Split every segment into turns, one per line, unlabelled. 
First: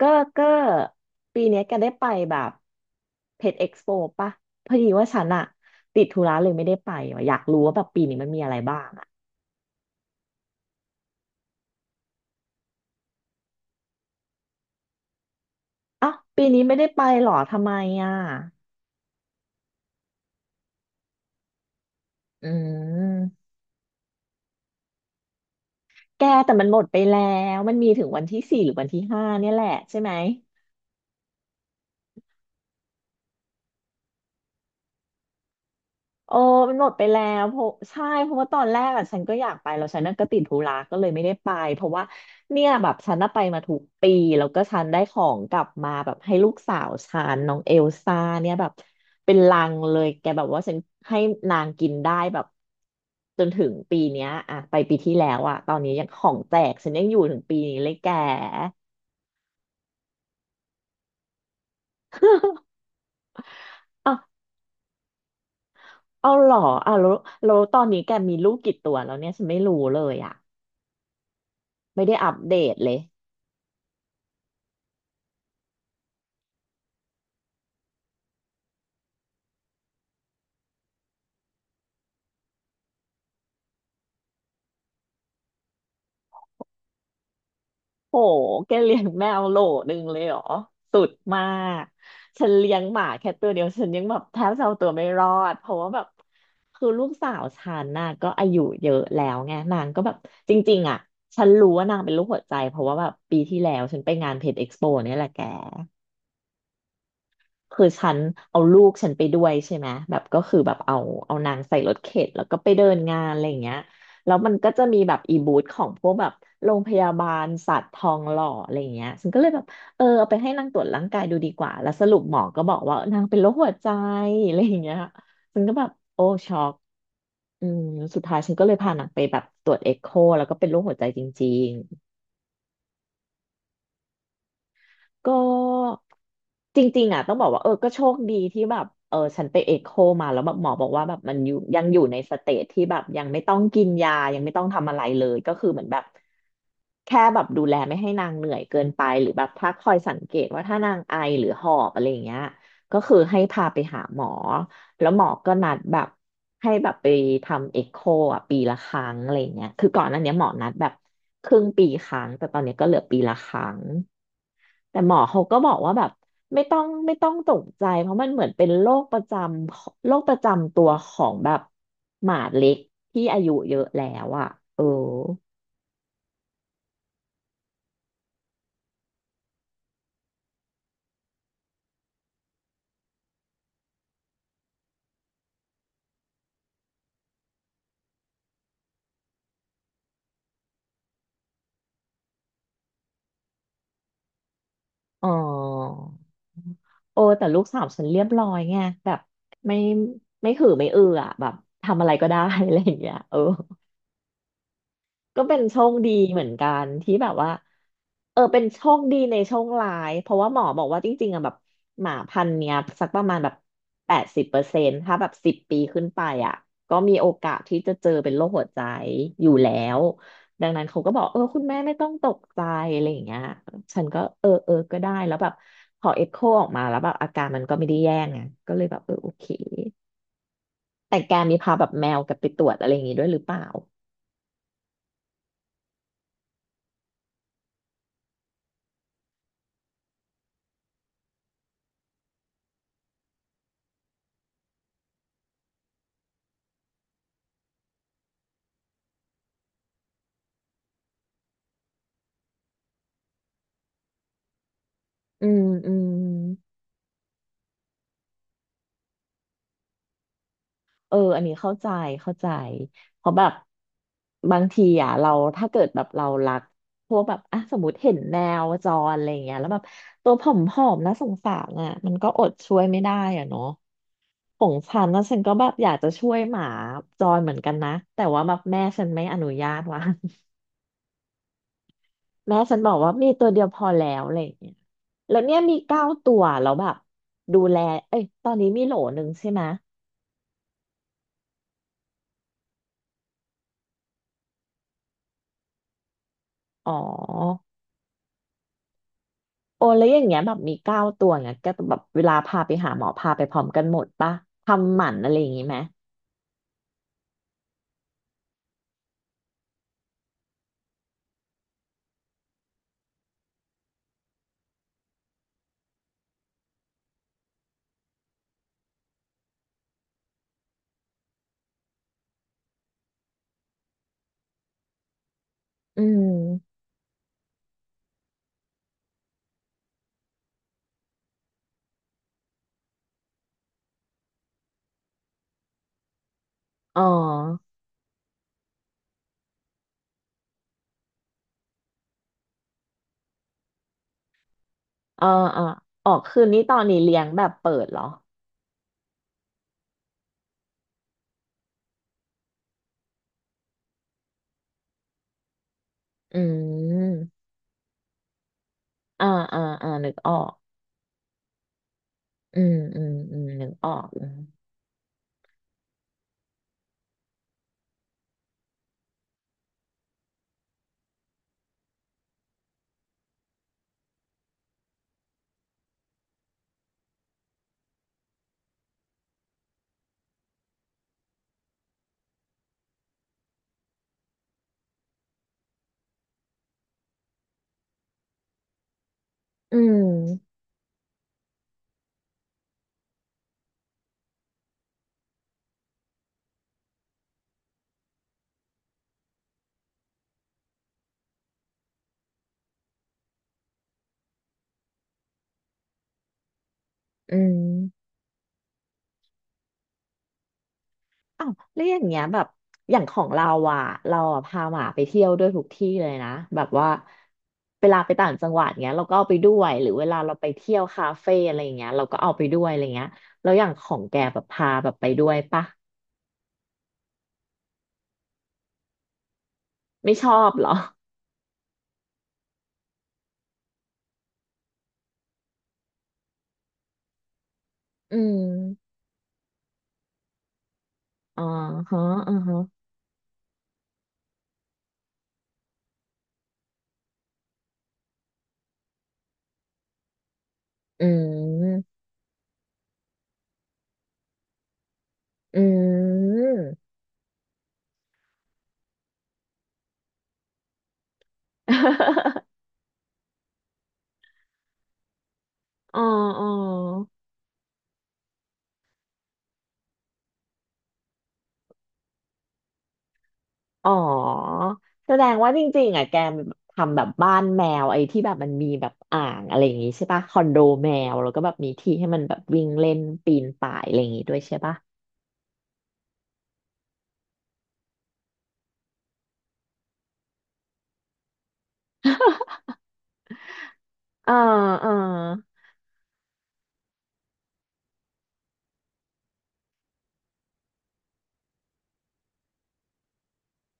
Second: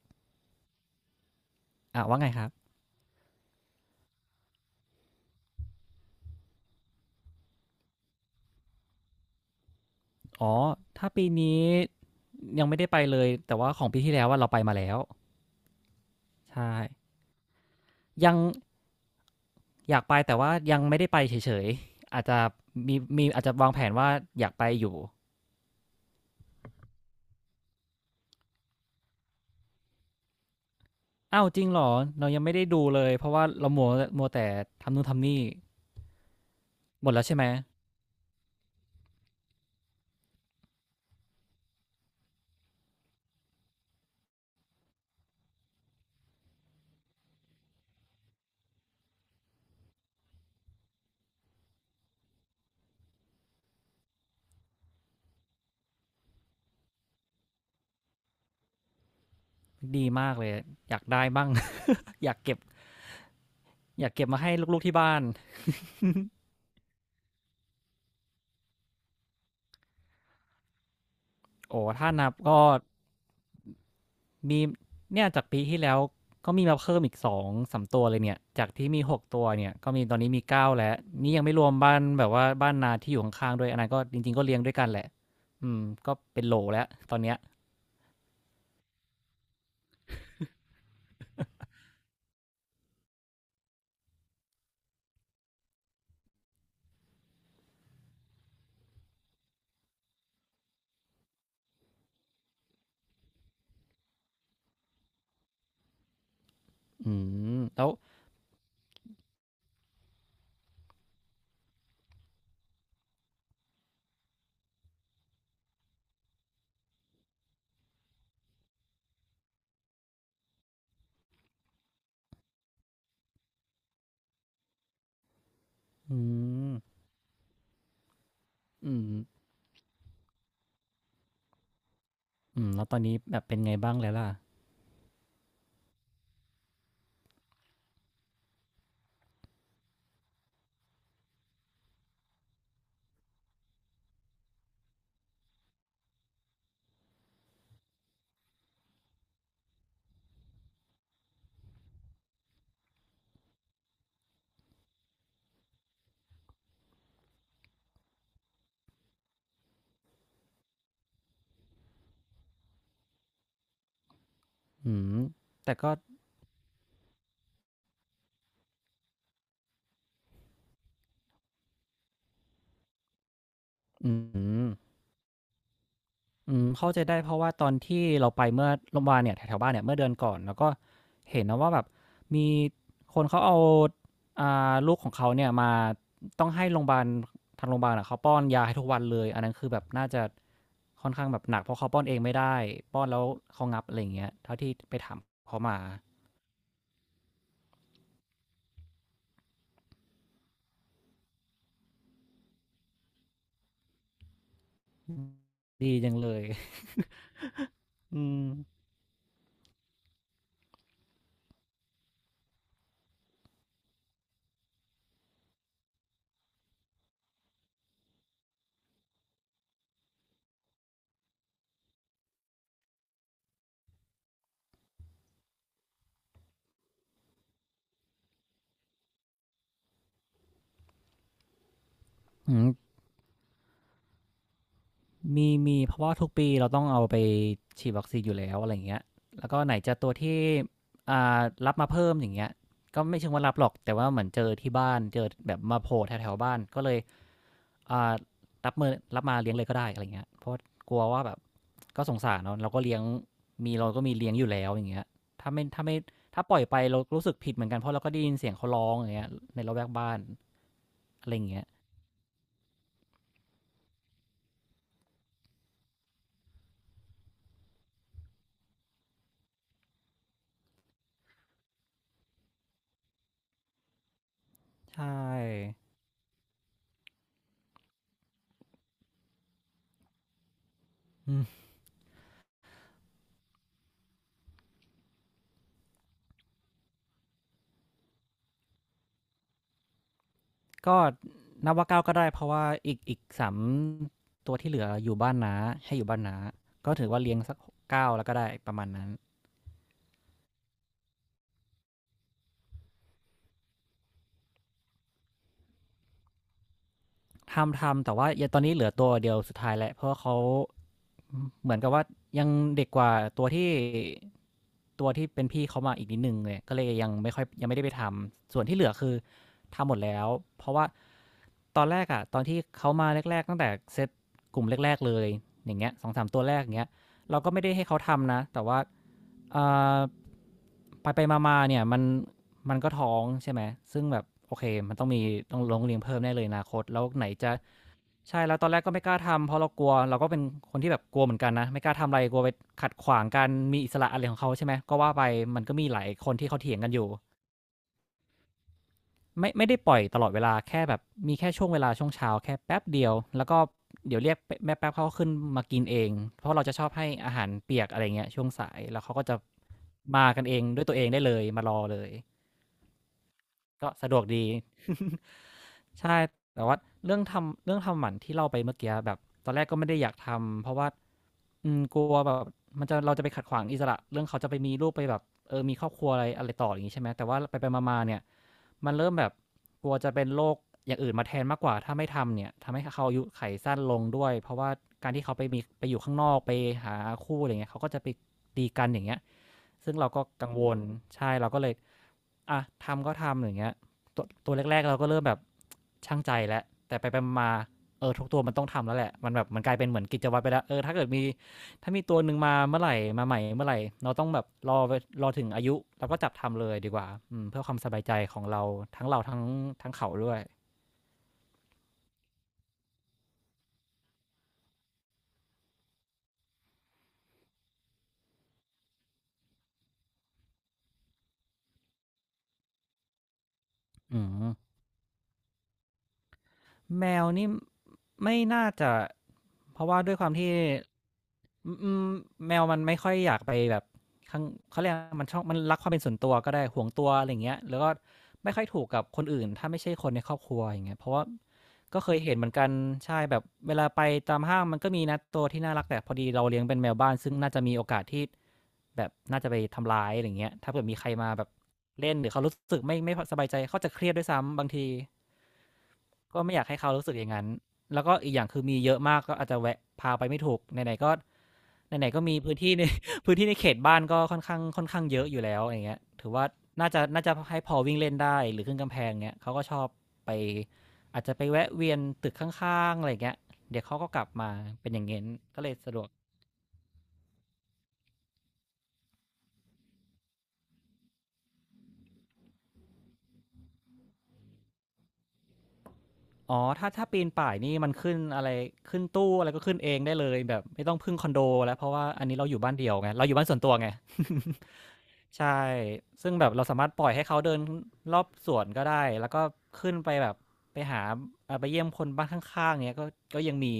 ก็ก็ปีเนี้ยแกได้
อ่ะ
ไป
ว่าไง
แบ
ครั
บ
บ
เพจเอ็กซ์โปปะพอดีว่าฉันอะติดธุระเลยไม่ได้ไปว่ะอยากรู้ว่าแบบปีนี้มันมีอะไรบ้างอะ
อ๋อถ้าปีนี้ยังไม่ได้ไปเลยแต่ว่าของปีที่แล้วว่าเราไปมาแล้ว
เอ้าปีนี้
ใช่
ไม่ได้ไปหรอทำไมอะ
ยังอยากไปแต่ว่ายังไม่ได้ไปเฉยๆอาจจะ
อื
มีอาจ
ม
จะวางแผนว่าอยากไปอยู่
แกแต่มันหมดไปแล้วมันมีถึงวันที่สี่หรือวันที่ห้าเนี่ยแหละใช่ไหม
อ้าวจริงเหรอเรายังไม่ได้ดูเลยเพราะว่าเรามัวแต่ทำนู่นทำนี่
เออมันหมดไป
หมด
แล้
แล้วใช่
ว
ไหม
เพราะใช่เพราะว่าตอนแรกอ่ะฉันก็อยากไปแล้วฉันน่ะก็ติดธุระก็เลยไม่ได้ไปเพราะว่าเนี่ยแบบฉันน่ะไปมาถูกปีแล้วก็ฉันได้ของกลับมาแบบให้ลูกสาวฉันน้องเอลซ่าเนี่ยแบบเป็นลังเลยแกแบบว่าฉันให้นางกินได้แบบจนถึงปีเนี้ยอ่ะไปปีที่แล้วอ่ะตอนนี้ยังของแจกฉันยังอยู่ถึงปีนี้เลยแก
ดีมากเลยอยากได้บ้าง อยากเก็บ อยาก
เอะ
เก็บมาให้ลูกๆที่บ้าน
เอาเหรออ่ะแล้วตอนนี้แกมีลูกกี่ตัวแล้วเนี่ยฉันไม่รู้เลยอ่ะ
โอ้
ไม่
ถ้า
ได้
นั
อั
บ
ปเด
ก็
ตเลย
มีเนี่ยจากปีที่แล้วก็มีมาเพิ่มอีกสองสามตัวเลยเนี่ยจากที่มีหกตัวเนี่ยก็มีตอนนี้มีเก้าแล้วนี่ยังไม่รวมบ้านแบบว่าบ้านนาที่อยู่ข้างๆด้วยอันนั้นก็จริงๆก็เลี้ยงด้วยกันแหละอืมก็เป็นโหลแล้วตอนเนี้ย
โหแกเลี้ยงแมวโหลนึงเลยเหรอสุดมาก ฉันเลี้ยงหมาแค่ตัวเดียว ฉันยังแบบแทบจะเอาตัวไม่รอด เพราะว่าแบบคือลูกสาวฉันน่ะก็อายุเยอะแล้วไงนางก็แบบจริงๆอ่ะฉันรู้ว่านางเป็นโรคหัวใจเพราะว่าแบบปีที่แล้วฉันไปงานเพจเอ็กซ์โปเนี่ยแหละแก
อืม
คื
แล้
อ
ว
ฉันเอาลูกฉันไปด้วยใช่ไหมแบบก็คือแบบเอานางใส่รถเข็นแล้วก็ไปเดินงานอะไรอย่างเงี้ยแล้วมันก็จะมีแบบอีบูธของพวกแบบโรงพยาบาลสัตว์ทองหล่ออะไรอย่างเงี้ยฉันก็เลยแบบเออเอาไปให้นางตรวจร่างกายดูดีกว่าแล้วสรุปหมอก็บอกว่านางเป็นโรคหัวใจอะไรอย่างเงี้ยฉันก็แบบ
อื
โอ้ช็อก
ม
อืมสุดท้ายฉันก็เลยพา
อื
นางไปแบ
ม
บตรวจเอ็กโคแล้วก็เป็นโรคหัวใจจริง
อืมแล้วตอนนี้แบบเป็นไงบ้างแล้วล่ะ
ก็จริงๆอ่ะต้องบอกว่าเออก็โชคดีที่แบบเออฉันไปเอ็กโคมาแล้วแบบหมอบอกว่าแบบมันยังอยู่ในสเตจที่แบบยังไม่ต้องกินยายังไม่ต้องทำอะไรเลยก็คือเหมือนแบบแค่แบบดูแลไม่ให้นางเหนื่อยเกินไปหรือแบบถ้าคอยสังเกตว่าถ้านางไอหรือหอบอะไรอย่างเงี้ยก็คือให้พาไปหาหมอแล้วหมอก็นัดแบบให้แบบไปทำเอ็กโคอ่ะปีละครั้งอะไรอย่างเงี้ยคือก่อนหน้านี้หมอนัดแบบ ครึ่งปีครั้งแต่ตอนนี้ก็เหลือปีละครั้ง
อื
แต่หมอ
ม
เขาก็บอ
แต่
ก
ก็
ว่าแบบไม่ต้องตกใจเพราะมันเหมือนเป็นโรคประจำตัวของแบบหมาเล็กที่อายุเยอะแล้
อื
วอ่ะ
ม
เออ
อืมเข้าใจได้เพราะว่าตอนที่เราไปเมื่อโรงบาลเนี่ยแถวๆบ้านเนี่ยเมื่อเดือนก่อนแล้วก็เห็นนะว่าแบบมีคนเขาเอาอ่าลูกของเขาเนี่ยมาต้องให้โรงบาลทางโรงบาลอะเขาป้อนยาให้ทุกวันเลยอันนั้นคือแบบน่าจะค่อนข้างแบบหนักเพราะเขาป้อนเองไม่ได้ป้อนแล้วเขางับอะไรอย่างเงี้ยเท่าที่ไปถาม
อ๋อ
เขามา
โอ้แต่ลูกสาวฉันเรียบร้อยไงแบบไม่ไม่หือไม่อืออ่ะแบบทำอะไรก็ได้ อะไรอย่างเงี้ยเออ
อืม
ก็เป็นโชค
ดี
ดี
จังเล
เห
ย
มือนกันที่แบบว่า
อื
เออ
ม
เป็นโชคดีในโชคร้ายเพราะว่าหมอบอกว่าจริงๆอะแบบหมาพันธุ์เนี้ยสักประมาณแบบ80%ถ้าแบบ10 ปีขึ้นไปอ่ะก็มีโอกาสที่จะเจอเป็นโรคหัวใจอยู่แล้วดังนั้นเขาก็บอกเออคุณแม่ไม่ต้องตกใจอะไรอย่างเงี้ยฉันก็เออก็ได้แล้วแบบพอเอ็กโคออกมาแล้วแบบอาการมันก็ไม่ได้แย่ไงก็เลยแบบเออโอเคแต่แกมีพาแบบแมวกลับไป
อื
ตรว
ม
จอะไรอย่างงี้ด้วยหรือเปล่า
มีเพราะว่าทุกปีเราต้องเอาไปฉีดวัคซีนอยู่แล้วอะไรอย่างเงี้ยแล้วก็ไหนจะตัวที่อ่ารับมาเพิ่มอย่างเงี้ยก็ไม่เชิงว่ารับหรอกแต่ว่าเหมือนเจอที่บ้านเจอแบบมาโผล่แถวๆบ้านก็เลยอ่ารับมาเลี้ยงเลยก็ได้อะไรเงี้ยเพราะกลัวว่าแบบก็สงสารเนาะเราก็เลี้ยงมีเราก็มีเลี้ยงอยู่แล้วอย่างเงี้ย
อื
ถ้า
ม
ไม่ถ้า
อื
ไม่
ม
ถ้าปล่อยไปเรารู้สึกผิดเหมือนกันเพราะเราก็ได้ยินเสียงเขาร้องอย่างเงี้ยในระแวกบ้าน
เออ
อะไรอ
อัน
ย่าง
นี้
เงี้ย
เข้าใจ เข้าใจ เพราะแบบบางทีอ่ะเราถ้าเกิดแบบเรารักพวกแบบอ่ะสมมติเห็นแมวจรอะไรอย่างเงี้ยแล้วแบบตัวผอมๆนะสงสารอ่ะมันก็อดช่วยไม่ได้อ่ะเนาะของ
ใช
ฉันนะฉันก็แบบ
่
อยากจะช่วยหมาจรเหมือนกันนะแต่ว่าแบบแม่ฉันไม่อนุญาตว่ะ
อื
แม่ฉันบอกว่ามีตัวเดียวพอแล้วอะไรอย่างเงี้ยแล้วเนี่ยมีเก้าตัวแล้วแบบดูแลเอ้ยตอนนี้มีโหลหนึ่งใช่ไหม
ก็นับว่าเก้าก็ได้เพราะว่าอีกสามตัวที่เหลืออยู่บ้านน้าให้อยู่บ้านน้า
ยอ๋
ก็ถือว่าเลี้ยงสัก
อ
เก้าแล้วก็ได้ประมาณนั้น
โอ้แล้วอย่างเงี้ยแบบมีเก้าตัวเงี้ยก็แบบเวลาพาไปหาหมอพาไปพร้อมกันหมดปะทำหมันอะไรอย่างงี้ไหม
ทำแต่ว่ายังตอนนี้เหลือตัวเดียวสุดท้ายแหละเพราะว่าเขาเหมือนกับว่ายังเด็กกว่าตัวที่ตัวที่เป็นพี่เขามาอีกนิดนึงเลยก็เลยยังไม่ได้ไปทำส่วนที่เหลือคือ ทำหมดแล้วเพราะว่าตอนแรกอะตอนที่เขามาแรกๆตั้งแต่เซตกลุ่มแรกๆเลยอย่างเงี้ย
อื
สองถึงสามตัวแรกอย่าง
ม
เงี้ยเราก็ไม่ได้ให้เขาทำนะแต่ว่าไปไปมาๆเนี่ยมันก็ท้องใช่ไหมซึ่งแบบโอเคมันต้องมีต้องลงเรียนเพิ่มแน่เลยอนาคต
อ๋อ
แล้วไหนจะใช่แล้วตอนแรกก็ไม่กล้าทำเพราะเรากลัวเราก็เป็นคนที่แบบกลัวเหมือนกันนะไม่กล้าทำอะไรกลัวไปขัดขวางการมีอิสระอะไรของเขาใช่ไหมก็ว่าไป
อ่า
มั
อ่า
นก็มีหลา
อ๋
ย
อ
คน
คืน
ที่เขา
นี้ต
เถี
อ
ยง
น
กัน
นี้
อยู่
เลี้ยงแบบเปิดเหรอ
ไม่ได้ปล่อยตลอดเวลาแค่แบบมีแค่ช่วงเวลาช่วงเช้าแค่แป๊บเดียวแล้วก็เดี๋ยวเรียกแม่แป๊บเขาขึ้นมากินเอง
อื
เพราะเราจะชอบให้
ม
อาหารเปียกอะไรเงี้ยช่วงสายแล้วเขาก็
อ่า
จะ
อ่าอ่านึก
มา
ออ
กัน
ก
เองด้วยตัวเองได้เลยมารอเลย
อืมอืมอืมนึกอ
ก็
อก
สะดว
อื
ก
ม
ดี ใช่แต่ว่าเรื่องทำหมันที่เล่าไปเมื่อกี้แบบตอนแรกก็ไม่ได้อยากทำเพราะว่ากลัวแบบมันจะเราจะไปขัดขวางอิสระเรื่องเขาจะไปมีลูกไปแบบเออมีครอบครัวอะไรอะไรต่ออย่างนี้ใช่ไหมแต่ว่าไปไปมาๆเนี่ย มันเริ่มแบบกลัวจะเป็นโรคอย่างอื่นมาแทนมากกว่าถ้าไม่ทำเนี่ยทำให้เขาอายุไขสั้นลงด้วยเพราะว่าการที่เขาไปมีไปอยู่ข้างนอกไปหาคู่อะไรเงี้ยเขาก็จะไปตีกันอย่างเงี้ย
อื
ซึ่งเราก็กั
ม
งวลใช่เราก็เลย อ่ะทำก็ทำอย่างเงี้ยตัวแรกๆเราก็เริ่มแบบช่างใจแล้วแต่ไปไปมาๆเออทุกตัวมันต้องทำแล้วแหละมันแบบมันกลายเป็นเหมือนกิจวัตรไปแล้วเออถ้าเกิดมีถ้ามีตัวหนึ่งมาเมื่อไหร่มาใหม่เมื่อไหร่เราต้องแบบรอถึงอายุแล้วก็จับทำเลยดีกว่า
อืม
เพื่อความสบายใจของเราทั้งเราทั้งเขาด้วย
อ้าวแล้วอย่างเงี้ยแบบอย่างของเราอ่ะเราอะพาหมาไปเที่ยวด้วยทุกที่เลยนะแบบว่าเวลาไปต่างจังหวัดเงี้ยเราก็เอาไปด้วยหรือเวลาเราไปเที่ยวคาเฟ่อะไรอย่างเงี้ยเราก็เอาไปด้วยอะไรเงี้ยแล้วอย่างของแก
อื
แบบ
ม
พาแบบไปด้วยปะ
แมวนี่ไม่น่าจะเพราะว่าด้
ไม่
วยค
ช
วาม
อบ
ที่
เหรอ
อืมอืมแมวมันไม่ค่อยอยากไปแบบข้างเขาเรียกมันชอบมันรักความเป็นส่วนตัวก็ได้ห่วงตัวอะไรอย่างเงี้ยแล้วก็
อื
ไม่ค่อยถูก
ม
กับคนอื่นถ้าไม่ใช่คนในครอบครัวอย่างเงี้ยเพราะว่า
อ๋อ
ก็
ฮะ
เคย
อ๋
เห็
อ
นเหมือน
ฮะ
กันใช่แบบเวลาไปตามห้างมันก็มีนะตัวที่น่ารักแต่พอดีเราเลี้ยงเป็นแมวบ้านซึ่งน่าจะมีโอกาสที่แบบน่าจะไปทำร้ายอะไรอย่างเงี้ยถ้าเกิดมี
อื
ใครมาแบบ
ม
เล่นหรือเขารู้สึกไม่พสบายใจเขาจะเครียดด้วยซ้ำบางที
อื
ก็ไม่อยากให้
ม
เขารู้สึกอย่างนั้น แล้วก็อีกอย่างคือมีเยอะมากก็อาจจะแวะพาไปไม่ถูกไหนๆก็ไหนๆก็มีพื้น ที่ใน พื้นที่ในเขตบ้านก็ค่อนข้างค่อนข้างเยอะอยู่แล้วอย่างเงี้
อ๋
ย
อ
ถือ
อ๋
ว่า
อ
น่าจะให้พอวิ่งเล่นได้หรือขึ้นกำแพงเงี้ยเขาก็ชอบไปอาจจะไปแวะเวียนตึกข้างๆอะไรเงี้ยเดี๋ยว
อ๋อ
เขาก็กลับมาเป็นอย่าง
แส
เงี้ย
ดงว่าจ
ก็เลย
ริง
สะ
ๆ
ด
อ่ะ
วก
แกทำแบบบ้านแมวไอ้ที่แบบมันมีแบบอ่างอะไรอย่างงี้ใช่ปะคอนโดแมวแล้วก็แบบมีที่ให้มันแบบวิ่งเล่นปีนป่ายอะไรอย่างงี้ด้วยใช่ปะ
อ๋อถ้าปีนป่ายนี่มันขึ้นอะไรขึ้นตู้อะไรก็ขึ้นเองได้เลยแบบไม่ต้องพึ่งคอนโดแล้วเพราะว่าอันนี้เราอยู่บ้านเดี่ยวไงเราอยู่บ้านส่วนตัวไง
เออเออ
ใช่ซึ่งแบบเราสามารถปล่อยให้เขาเดินรอบสวนก็ได้แล้วก็ขึ้นไปแบบไปหาไปเยี่ยมคนบ้านข้างๆเนี้ยก็ก็ยังมี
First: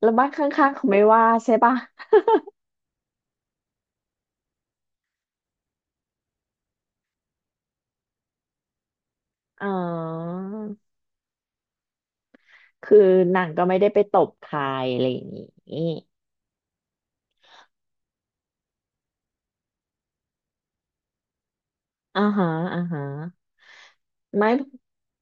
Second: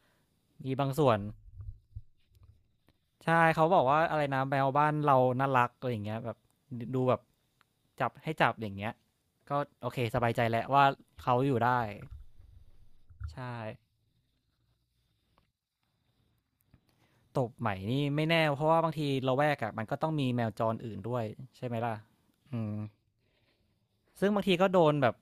แล้วบ้านข้าง
มี
ๆเขา
บาง
ไม่
ส่วน
ว่าใช่ปะ
ใช่เขาบอกว่าอะไรนะแมวบ้านเราน่ารักอะไรอย่างเงี้ยแบบดูแบบจับให้จับอย่างเงี้ยก็
อ๋อ
โอเคสบายใจแล้วว่าเขาอยู่ได้
คือนาง
ใช่
ก็ไม่ได้ไปตบใครอะไรอย่างงี้
ตบใหม่นี่ไม่แน่เพราะว่าบางทีละแวกอะมันก็ต้องมีแมวจรอื่นด้วยใช่ไหมล่ะ
อ่าฮะ
อืม
อ่าฮะ
ซึ่งบาง
ไม่
ทีก็โดนแบบ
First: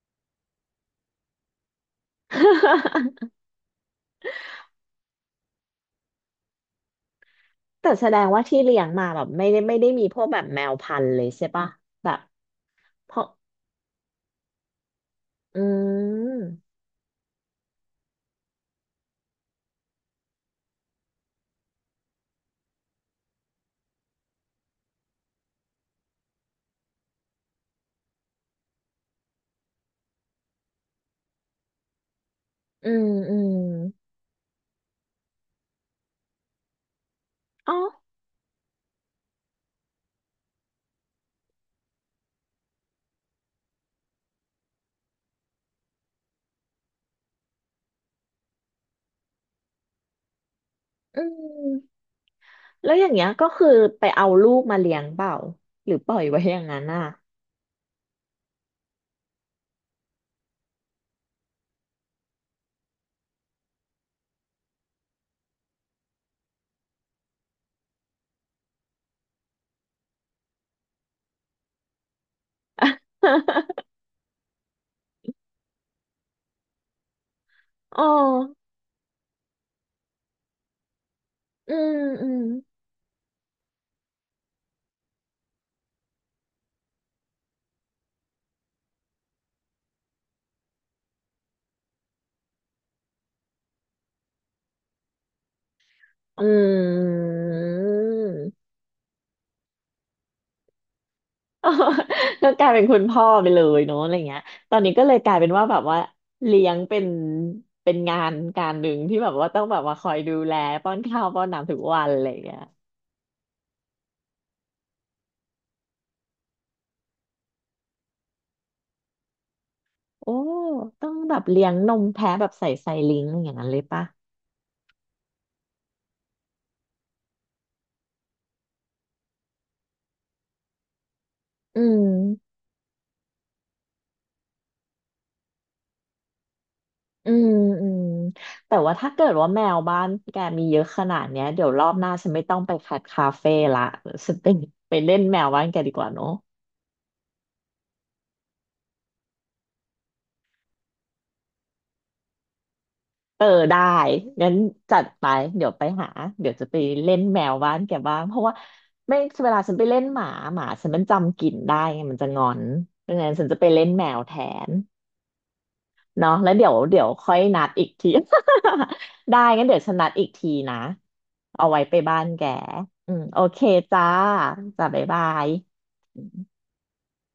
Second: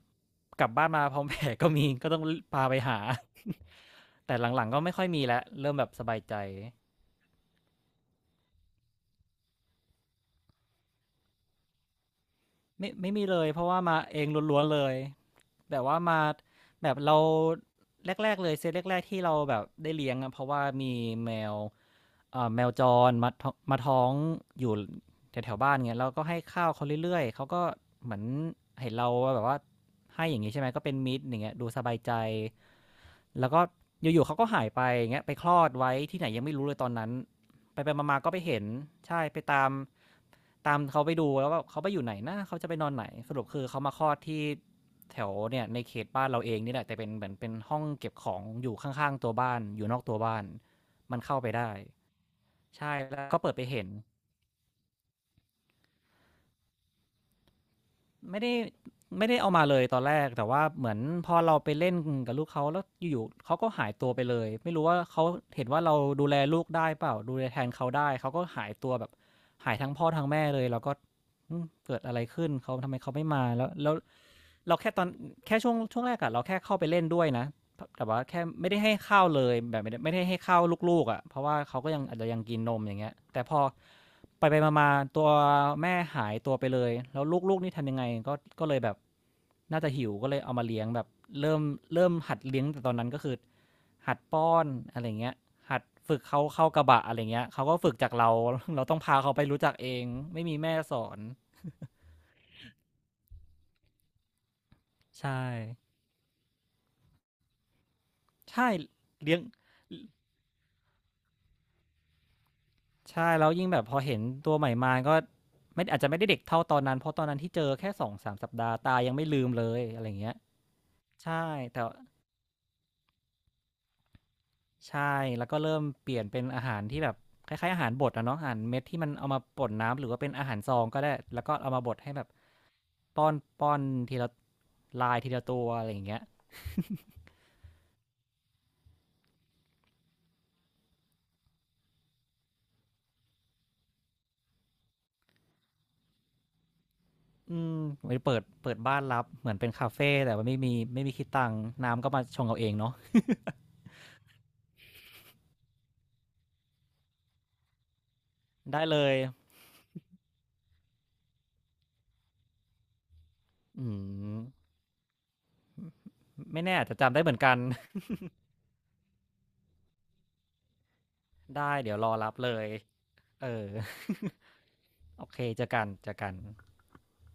กลับบ้านมาพร้อมแผลก็มีก็ต้องพาไปหา แต่หลังๆก็ไม่ค่อยมีแล้วเริ่มแบบสบายใจ
แต่แสดงว่าที่เลี้ยงมาแบบไม่ได้ไม่ได้มีพวกแบบแมวพันธุ์เลยใช่ปะแบบ
ไม่
เพ
มี
ราะ
เลยเพราะว่ามาเองล้วนๆเลย
อื
แบบว่ามา
ม
แบบเราแรกๆเลยเซตแรกๆที่เราแบบได้เลี้ยงอะเพราะว่ามีแมว แมวจรมาท้องอยู่แถวๆบ้านเงี้ยแล้วก็ให้ข้าวเขาเรื่อยๆเขาก็เหมือนเห็นเราแบบว่าให้อย่างงี้ใช่ไหมก็เป็นมิตรอย่างเงี้ยดูสบายใจ
อืมอื
แล้
ม
วก็อยู่ๆเขาก็หายไปอย่างเงี้ยไปคลอดไว้ที่ไหนยังไม่รู้เลยตอนนั้น
อ๋อ
ไปไปมาๆก็ไปเห็นใช่ไปตามเขาไปดูแล้วว่าเขาไปอยู่ไหนนะเขาจะไปนอนไหนสรุปคือเขามาคลอดที่แถวเนี่ยในเขตบ้านเราเองนี่แหละแต่เป็นเหมือนเป็นห้องเก็บของอยู่ข้างๆตัวบ้านอยู่นอกตัวบ้านมั
อื
นเข้าไปได้
มแล้
ใช่
วอย่าง
แล้
เงี้ย
วก็
ก็
เปิดไป
คือ
เห็น
ไปเอาลูกมาเลี้ยงเปล่าหรือปล่อยไว้อย่างนั้นอ่ะ
ไม่ได้ไม่ได้เอามาเลยตอนแรกแต่ว่าเหมือนพอเราไปเล่นกับลูกเขาแล้วอยู่ๆเขาก็หายตัวไปเลยไม่รู้ว่าเขาเห็นว่าเราดูแลลูกได้เปล่าดูแลแทนเขาได้เขาก็หายตัวแบบหายทั้งพ่อทั้งแม่เลยเราก็อืมเกิดอะไรขึ้นเขาทำไมเขาไม่มาแล้ว เราแค่ตอนแค่ช่วงแรกอะเราแค่เข้าไปเล่นด้วยนะ
อ๋อ
แต่ว่าแค่ไม่ได้ให้ข้าวเลยแบบไม่ได้ให้ข้าวลูกๆอ่ะเพราะว่า
อื
เขาก็
ม
ยังอาจ
อื
จะยั
ม
งกินนมอย่างเงี้ยแต่พอไปไปมาๆตัวแม่หายตัวไปเลยแล้วลูกๆนี่ทำยังไงก็ก็เลยแบบน่าจะหิวก็เลยเอามาเลี้ยงแบบเริ่มเริ่มหัดเลี้ยงแต่ตอนนั้นก็คือหัดป้อนอะไรเงี้ยหัดฝึกเขา
อื
เข้ากระบะอะไร
ม
เงี้ยเขาก็ฝึกจากเราเราต้องพาเขาไปรู้จักเองไม่มีแม่สอน
อ๋อ ก็กลายเป็นคุณพ่อไปเลยเนาะอะไรเงี้ยตอนนี้ก็เลยกลา
ใช่
ยเป็นว่าแบบว่าเลี้ยงเป็นเป็นงานกา
ใช่
รหนึ่งที่แบบ
เลี้ยง
ว่าต้องแบบว่าคอยดูแลป้อนข้าวป้อนน้ำทุกวันอะไรเงี้ย
ใช่แล้วยิ่งแบบพอเห็นตัวใหม่มาก็ไม่อาจจะไม่ได้เด็กเท่าตอนนั้นเพราะตอนนั้นที่เจอแค่2-3สามสัปดาห์ตายังไม่ลืมเลยอะไรอย่าง
โอ้
เงี้ย
ต้องแบบ
ใช่
เลี้ยง
แต่
นมแพะแบบใส่ไซลิงก์อย่างนั้นเลยปะ
ใช่แล้วก็เริ่มเปลี่ยนเป็นอาหารที่แบบคล้ายๆอาหารบดอะเนาะอาหารเม็ดที่มันเอามาป่นน้ำหรือว่าเป็นอาหารซองก็ได้แล้วก็เอา
อื
มาบดให้แบบ
ม
ป้อนป้อนทีละลายทีละตัวอะไรอย่างเงี้ย
อืมอืมแต่ว่าถ้าเกิดว่าแมวบ้านแกมีเยอะขนาดเนี้ยเดี๋ยวรอบหน้าฉันไม่ต้องไปคัดคาเฟ่ละฉันไปไปเล่นแมวบ้านแกดีกว่าเนอะ
อืมไปเปิดบ้านรับเหมือนเป็นคาเฟแต่ว่าไม่มีคิดตังค์น้ำก็มาชงเอาเองเนาะ
เออได้งั้นจัดไปเดี๋ยวไปหาเดี๋ยวจะไปเล่นแมวบ้านแกบ้างเพราะว่า
ได้เลย
ไม่เวลาฉันไปเล่นหมาหมาฉันมันจำกลิ่นได้ไงมันจะงอนดังนั้นฉันจะไปเล่น
อื
แมวแท
ม
น เนาะแล้ว
ไม่
เดี๋ยว
แน่อาจจะ
เดี๋ยว
จำได้เห
ค่อ
มือ
ย
นกัน
นัดอีกที ได้งั้นเดี๋ยวฉันนัดอีกทีนะ เอา
ได้
ไว้
เดี๋
ไป
ยวรอ
บ้าน
รับ
แก
เลย
อืมโอ
เอ
เค
อ
จ้าจ้าบ๊าย บา
โอเค
ย
เจอกันเจอกัน